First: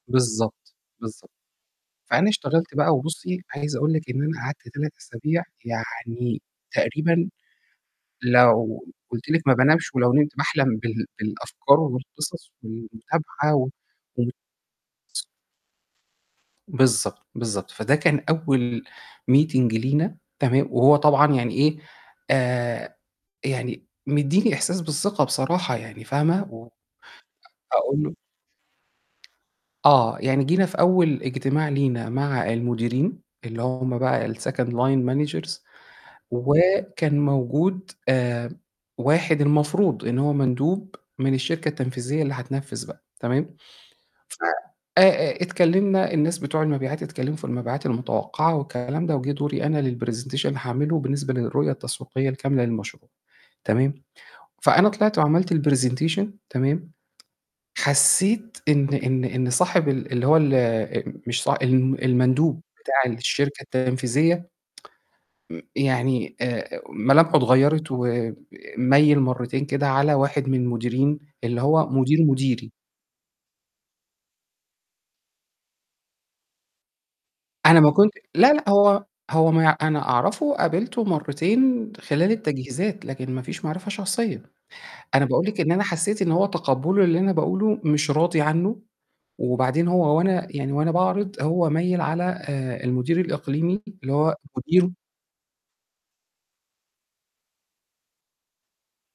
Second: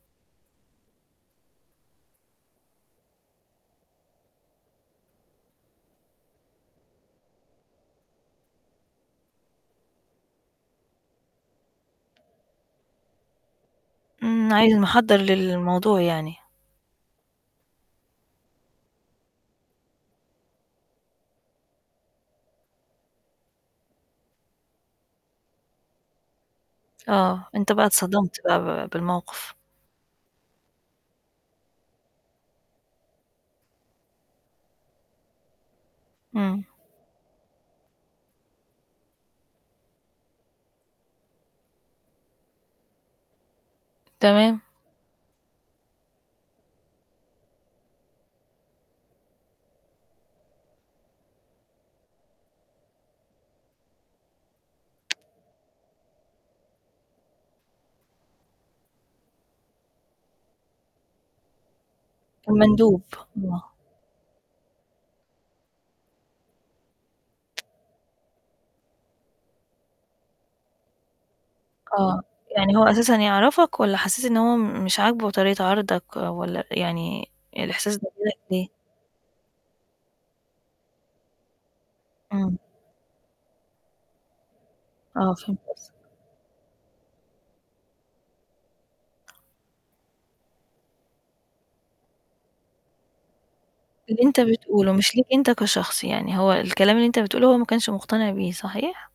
بالضبط بالضب فأنا اشتغلت بقى وبُصّي، عايز أقول لِك إن أنا قعدت 3 أسابيع يعني تقريبًا لو قُلت لِك ما بنامش ولو نمت باحلم بال بالأفكار والقصص والمتابعة إمم. عايز محضّر [unintelligible] للموضوع يعني. بالضبط، بالضبط، فده كان أول meeting لينا تمام، وهو طبعًا يعني إيه، آآ، يعني مدّي لي إحساس بالثقة بصراحة يعني فاهمة، و آه، أنت أ بقى أقول له اتصدمت بقى ب بالموقف. آه، يعني جينا في أول اجتماع لينا مع المديرين اللي هم بقى الsecond line managers إمم. وكان موجود آآ، واحد المفروض إن هو مندوب من الشركة التنفيذية اللي هتنفِّذ بقى تمام، ف تمام. آآ آآ، اتكلِّمنا الناس بتوع المبيعات اتكلِّموا في المبيعات المتوقّعة والكلام ده وجِه دوري أنا للpresentation هاعمله بالنسبة للرؤية التسويقية الكاملة للمشروع تمام، فأنا طلعت وعملت الpresentation تمام، حسّيت إن إن إن صاحب ال اللي هو ال آآ، مش صا ال المندوب المندوب، بتاع الشركة آه. التنفيذية م يعني آآ، ملامحه اتغيّرت، وميِّل مرّتين كده على واحد من المديرين اللي هو آه، مدير مديري. يعني هو أساسًا يعرفك والّا حّسيت إن هو م مش عاجبه طريقة عرضك والّا يعني أنا ما الإحساس كنتش [unintelligible] لا، ليه؟ لأ، هو هو ما ي أنا أعرفه وقابلته مرّتين خلال إمم. التجهيزات، لكن ما فيش معرفة شخصية. أنا آه، باقول فهمت لِك إن أنا قصدك. حسّيت إن هو تقبٌّله للي أنا باقوله مش راضي عنّه، وبعدين هو وأنا يعني وأنا باعرض هو ميِّل على آآ، المدير الإقليمي اللي اللي هو أنت بتقوله مديره. مش ليك أنت كشخص يعني، هو الكلام اللي أنت بتقوله هو ما كانش مُقتنع بيه، صحيح؟